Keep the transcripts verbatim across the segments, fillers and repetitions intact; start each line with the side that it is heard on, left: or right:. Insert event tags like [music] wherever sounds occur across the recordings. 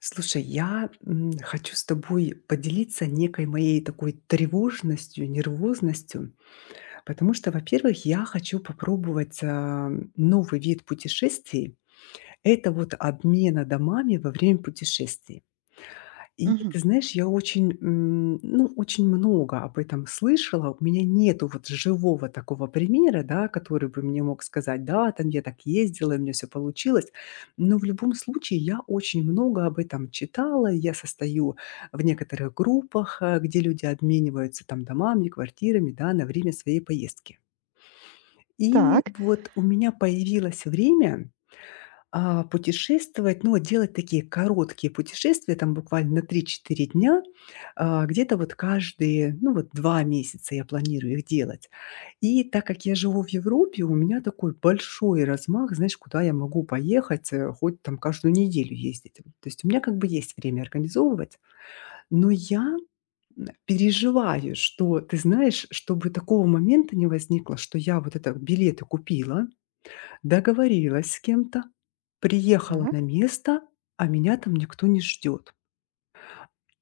left: Слушай, я м, хочу с тобой поделиться некой моей такой тревожностью, нервозностью, потому что, во-первых, я хочу попробовать а, новый вид путешествий. Это вот обмена домами во время путешествий. И
right: Мгм.
left: ты знаешь, я очень, м, ну, очень много об этом слышала. У меня нету вот живого такого примера, да, который бы мне мог сказать: "Да, там я так ездила, и у меня всё получилось". Но в любом случае я очень много об этом читала. Я состою в некоторых группах, э, где люди обмениваются там домами, квартирами, да, на время своей поездки. И
right: Так,
left: вот у меня появилось время а, путешествовать, ну, вот делать такие короткие путешествия, там буквально на три-четыре дня, а, где-то вот каждые, ну, вот два месяца я планирую их делать. И так как я живу в Европе, у меня такой большой размах, знаешь, куда я могу поехать, э, хоть там каждую неделю ездить. То есть у меня как бы есть время организовывать, но я м, переживаю, что, ты знаешь, чтобы такого момента не возникло, что я вот это билеты купила, договорилась с кем-то, приехала на
right: так.
left: место, а меня там никто не ждет.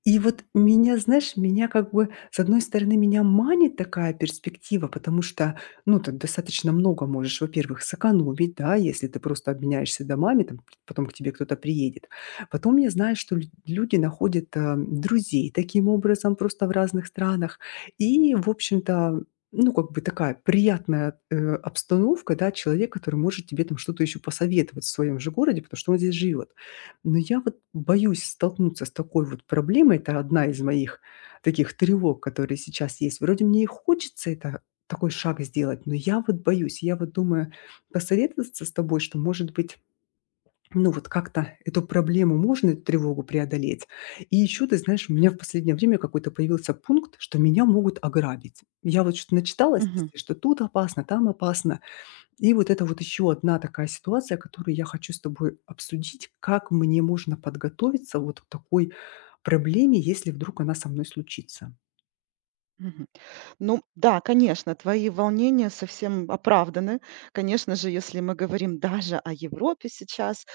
left: И вот меня, знаешь, меня как бы, с одной стороны, меня манит такая перспектива, потому что, ну, ты достаточно много можешь, во-первых, сэкономить, да, если ты просто обменяешься домами, там, потом к тебе кто-то приедет. Потом я знаю, что лю- люди находят а, друзей таким образом просто в разных странах. И, в общем-то, ну, как бы такая приятная э, обстановка, да, человек, который может тебе там что-то еще посоветовать в своем же городе, потому что он здесь живет. Но я вот боюсь столкнуться с такой вот проблемой. Это одна из моих таких тревог, которые сейчас есть. Вроде мне и хочется это такой шаг сделать, но я вот боюсь. Я вот думаю посоветоваться с тобой, что, может быть, ну вот как-то эту проблему можно, эту тревогу преодолеть. И еще, ты знаешь, у меня в последнее время какой-то появился пункт, что меня могут ограбить. Я вот что-то начиталась
right: Мгм,
left: везде, что тут опасно, там опасно. И вот это вот еще одна такая ситуация, которую я хочу с тобой обсудить, как мне можно подготовиться вот к такой проблеме, если вдруг она со мной случится.
right: мгм. Ну да, конечно, твои волнения совсем оправданы. Конечно же, если мы говорим даже о Европе сейчас,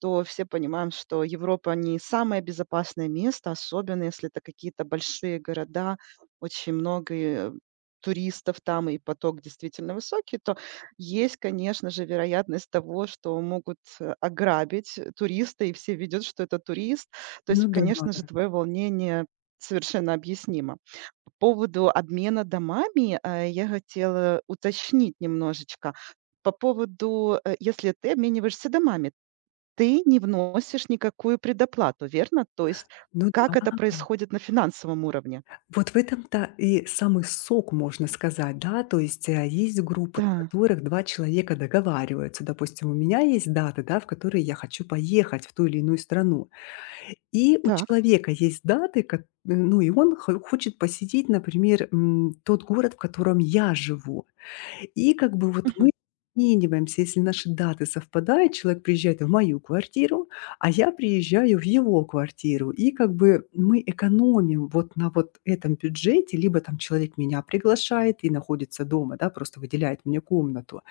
right: то все понимаем, что Европа не самое безопасное место, особенно если это какие-то большие города, очень много э, туристов там и поток действительно высокий, то есть, конечно же, вероятность того, что могут э, ограбить э, туриста, и все видят, что это турист. То есть,
left: Ну да, ну
right: конечно же, твое волнение совершенно объяснимо. По поводу обмена домами э, я хотела уточнить немножечко. По поводу, э, если ты обмениваешься домами, ты не вносишь никакую предоплату, верно? То есть как это
left: да.
right: происходит на финансовом уровне?
left: Вот в этом-то и самый сок, можно сказать, да, то есть э, есть группы, в
right: Да,
left: которых два человека договариваются. Допустим, у меня есть даты, да, в которые я хочу поехать в ту или иную страну. И у
right: так.
left: человека есть даты, ко- ну и он хо- хочет посетить, например, м, тот город, в котором я живу. И как бы вот мы
right: Мгм.
left: обмениваемся, если наши даты совпадают, человек приезжает в мою квартиру, а я приезжаю в его квартиру. И как бы мы экономим вот на вот этом бюджете, либо там человек меня приглашает и находится дома, да, просто выделяет мне комнату.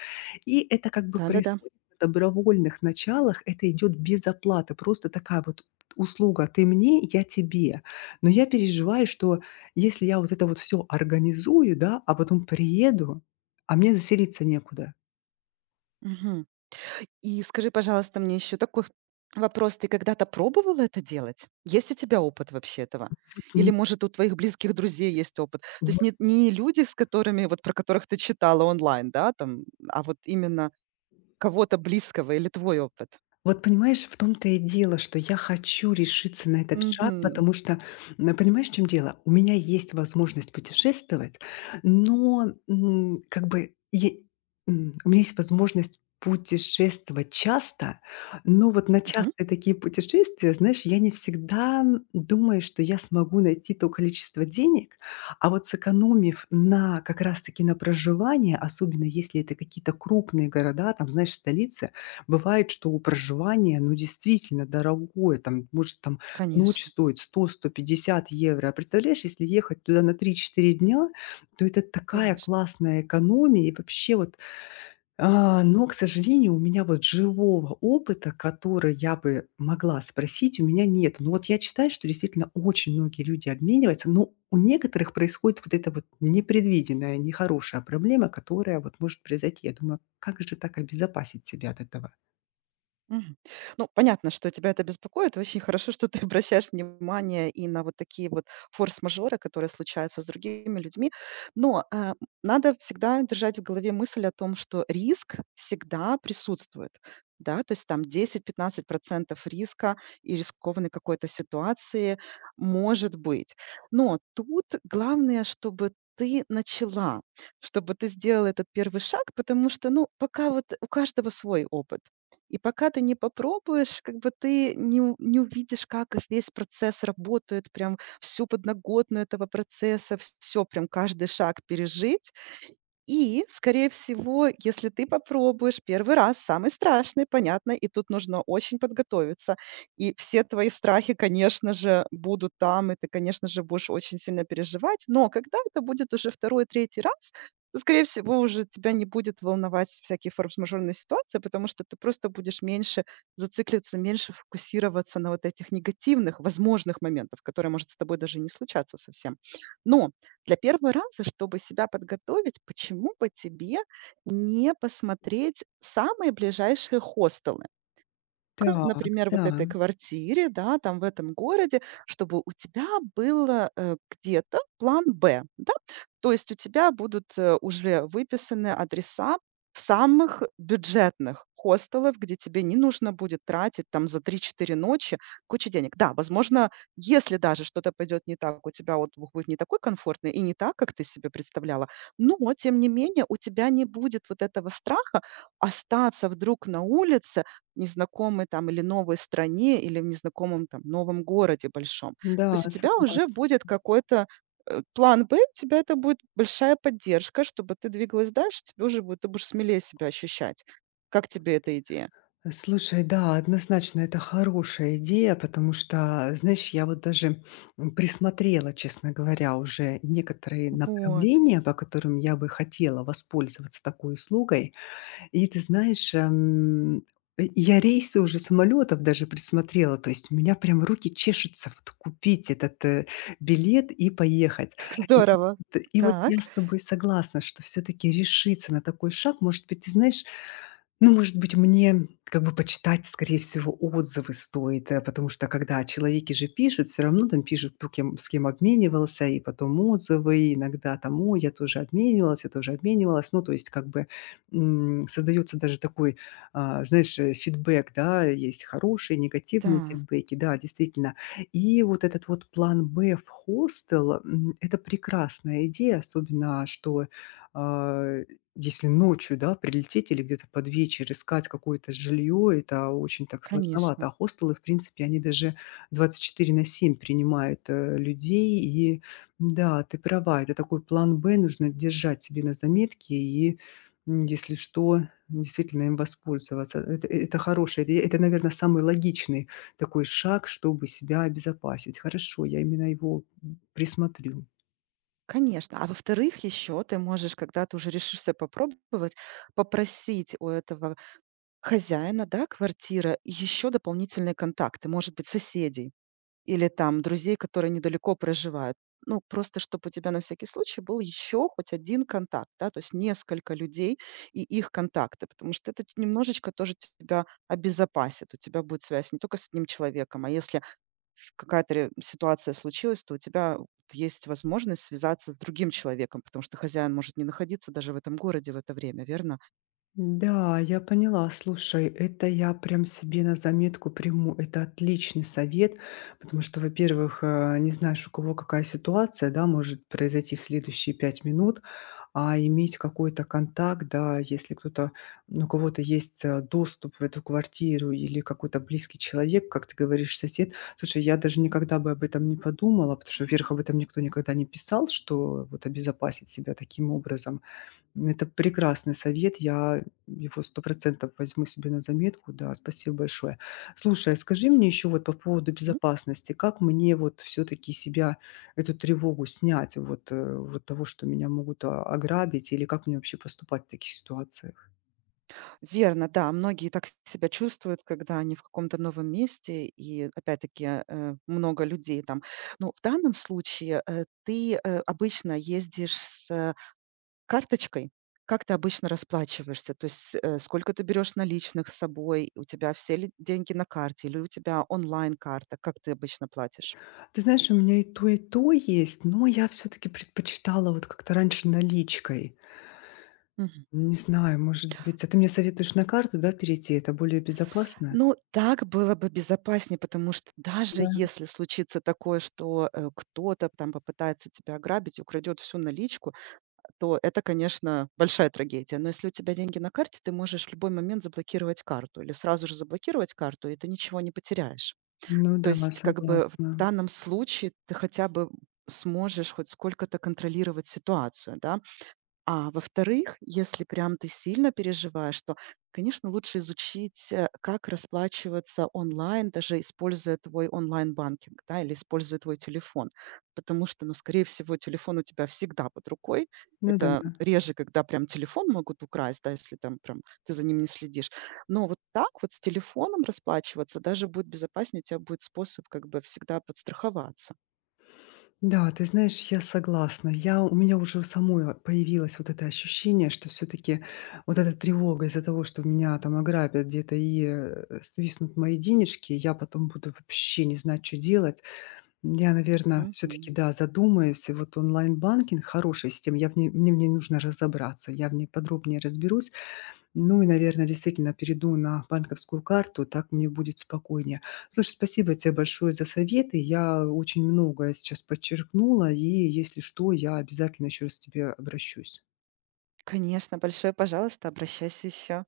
left: И это как бы
right: Да-да-да.
left: происходит на добровольных началах, это идет без оплаты, просто такая вот услуга: ты мне, я тебе. Но я переживаю, что если я вот это вот все организую, да, а потом приеду, а мне заселиться некуда.
right: Мгм. И скажи, пожалуйста, мне еще такой вопрос. Ты когда-то пробовала это делать? Есть у тебя опыт вообще этого?
left: Вот
right: Или,
left: н
right: может, у твоих близких друзей есть опыт? То есть
left: вот
right: не, не люди, с которыми, вот про которых ты читала онлайн, да, там, а вот именно кого-то близкого или твой опыт?
left: Вот понимаешь, в том-то и дело, что я хочу решиться на этот шаг,
right: Мгм.
left: потому что, м, понимаешь, в чем дело? У меня есть возможность путешествовать, но м, как бы я- м, у меня есть возможность путешествовать часто, но вот на
right: Мгм.
left: частые такие путешествия, знаешь, я не всегда думаю, что я смогу найти то количество денег, а вот сэкономив на как раз-таки на проживание, особенно если это какие-то крупные города, там, знаешь, столицы, бывает, что проживание, ну, действительно дорогое, там, может, там ночь
right: Конечно,
left: стоит сто-сто пятьдесят евро. А представляешь, если ехать туда на три-четыре дня, то это такая
right: конечно.
left: классная экономия. И вообще вот, а, но, к сожалению, у меня вот живого опыта, который я бы могла спросить, у меня нет. Но вот я читаю, что действительно очень многие люди обмениваются, но у некоторых происходит вот эта вот непредвиденная, нехорошая проблема, которая вот может произойти. Я думаю, как же так обезопасить себя от этого?
right: Мгм. Ну, понятно, что тебя это беспокоит. Очень хорошо, что ты [laughs] обращаешь внимание и на вот такие вот форс-мажоры, которые случаются с другими людьми. Но а, м, надо всегда держать в голове мысль о том, что риск всегда присутствует. Да, то есть там десять-пятнадцать процентов риска и рискованной какой-то ситуации может быть. Но тут главное, чтобы ты начала, чтобы ты сделала этот первый шаг, потому что, ну, пока вот у каждого свой опыт. И пока ты не попробуешь, как бы ты не у не увидишь, как их весь процесс работает, прям всю подноготную этого процесса, все прям каждый шаг пережить. И, скорее всего, если ты попробуешь первый раз, самый страшный, понятно, и тут нужно очень подготовиться. И все твои страхи, конечно же, будут там, и ты, конечно же, будешь очень сильно переживать. Но когда это будет уже второй, третий раз, то, скорее всего, уже тебя не будет волновать всякие форс-мажорные ситуации, потому что ты просто будешь меньше зациклиться, меньше фокусироваться на вот этих негативных возможных моментах, которые, может, с тобой даже не случаться совсем. Но для первого раза, чтобы себя подготовить, почему бы тебе не посмотреть самые ближайшие хостелы, к,
left: Так,
right: например, вот
left: да,
right: этой квартире, да, там в этом городе, чтобы у тебя было э, где-то план бэ, да, то есть у тебя будут э, уже выписаны адреса самых бюджетных хостелов, где тебе не нужно будет тратить там за три-четыре ночи кучу денег. Да, возможно, если даже что-то пойдет не так, у тебя отдых будет не такой комфортный и не так, как ты себе представляла, но, тем не менее, у тебя не будет вот этого страха остаться вдруг на улице, незнакомой там или новой стране, или в незнакомом там новом городе большом. То
left: да,
right: есть у тебя
left: согласна.
right: уже будет какой-то, э, план бэ, у тебя это будет большая поддержка, чтобы ты двигалась дальше, тебе уже будет ты будешь смелее себя ощущать. Как тебе эта идея?
left: Слушай, да, однозначно это хорошая идея, потому что, знаешь, я вот даже м, присмотрела, честно говоря, уже некоторые
right: Вот,
left: направления, по которым я бы хотела воспользоваться такой услугой. И ты знаешь, эм, э, я рейсы уже самолетов даже присмотрела, то есть у меня прям руки чешутся вот купить этот, э, билет и поехать.
right: как
left: И
right: здорово.
left: т и вот я
right: Так,
left: с тобой согласна, что все таки решиться на такой шаг. Может быть, ты знаешь, ну, может быть, мне как бы почитать, скорее всего, отзывы стоит, э, потому что когда человеки же пишут, все равно там пишут, кто кем, с кем обменивался, и потом отзывы, и иногда там, ой, я тоже обменивалась, я тоже обменивалась. Ну, то есть как бы м, создается даже такой, а, знаешь, э, фидбэк, да, есть хорошие, негативные
right: да,
left: фидбэки, да, действительно. И вот этот вот план «Б» в хостел, м, это прекрасная идея, особенно, что а, если ночью, да, прилететь или где-то под вечер искать какое-то жилье, это очень так сложновато. А
right: конечно,
left: хостелы, в принципе, они даже двадцать четыре на семь принимают э, людей. И да, ты права, это такой план Б, нужно держать себе на заметке и м, если что, действительно им воспользоваться. Это, это хорошее, это, наверное, самый логичный такой шаг, чтобы себя обезопасить. Хорошо, я именно его м, присмотрю.
right: конечно. А во-вторых, еще ты можешь, когда ты уже решишься попробовать, попросить у этого хозяина, да, квартира, еще дополнительные контакты, может быть, соседей. Или там друзей, которые недалеко проживают. Ну, просто чтобы у тебя на всякий случай был еще хоть один контакт, да, то есть несколько людей и их контакты, потому что это немножечко тоже тебя обезопасит. У тебя будет связь не только с одним человеком, а если какая-то ре- ситуация случилась, то у тебя вот есть возможность связаться с другим человеком, потому что хозяин может не находиться даже в этом городе в это время, верно?
left: Да, я поняла. Слушай, это я прям себе на заметку приму. Это отличный совет, потому что, во-первых, э, не знаешь, у кого какая ситуация, да, может произойти в следующие пять минут, а иметь какой-то контакт, да, если кто-то, ну, у кого-то есть э, доступ в эту квартиру или какой-то близкий человек, как ты говоришь, сосед. Слушай, я даже никогда бы об этом не подумала, потому что, во-первых, об этом никто никогда не писал, что вот обезопасить себя таким образом. Это прекрасный совет, я его сто процентов возьму себе на заметку. Да, спасибо большое. Слушай, а скажи мне еще вот по поводу безопасности. Как мне вот все-таки себя, эту тревогу снять вот, э, вот того, что меня могут а, ограбить, или как мне вообще поступать в таких ситуациях?
right: Верно, да. Многие так себя чувствуют, когда они в каком-то новом месте, и опять-таки э, э, много людей там. Но в данном случае э, ты э, обычно ездишь с э, карточкой. Как ты обычно расплачиваешься? То есть э, сколько ты берешь наличных с собой? У тебя все ли деньги на карте или у тебя онлайн-карта? Как ты обычно платишь?
left: Ты знаешь, у меня и то, и то есть, но я все-таки предпочитала вот как-то раньше наличкой.
right: Мгм.
left: Не знаю, может быть, а ты мне советуешь на карту, да, перейти? Это более безопасно?
right: Ну, так было бы безопаснее, потому что даже
left: Да.
right: если случится такое, что э, кто-то там попытается тебя ограбить, украдет всю наличку, то это, конечно, большая трагедия. Но если у тебя деньги на карте, ты можешь в любой момент заблокировать карту или сразу же заблокировать карту, и ты ничего не потеряешь.
left: Ну
right: То
left: да,
right: есть, как бы в
left: согласна.
right: данном случае ты хотя бы сможешь хоть сколько-то контролировать ситуацию, да, а во-вторых, если прям ты сильно переживаешь, то, конечно, лучше изучить, э, как расплачиваться онлайн, даже используя твой онлайн-банкинг, да, или используя твой телефон. Потому что, ну, скорее всего, телефон у тебя всегда под рукой.
left: Ну да.
right: Это реже, когда прям телефон могут украсть, да, если там прям ты за ним не следишь. Но вот так вот с телефоном расплачиваться даже будет безопаснее, у тебя будет способ как бы всегда подстраховаться.
left: Да, ты знаешь, я согласна. Я, у меня уже у самой появилось вот это ощущение, что все-таки вот эта тревога из-за того, что меня там ограбят где-то и э, свистнут мои денежки, я потом буду вообще не знать, что делать. Я, наверное, все-таки,
right: Мгм.
left: да, задумаюсь. И вот онлайн-банкинг хорошая система, я в ней, мне в ней нужно разобраться, я в ней подробнее разберусь. Ну и, наверное, действительно перейду на банковскую карту, так мне будет спокойнее. Слушай, спасибо тебе большое за советы. Я очень многое сейчас подчеркнула, и если что, я обязательно еще раз к тебе обращусь.
right: Конечно, большое пожалуйста, обращайся еще.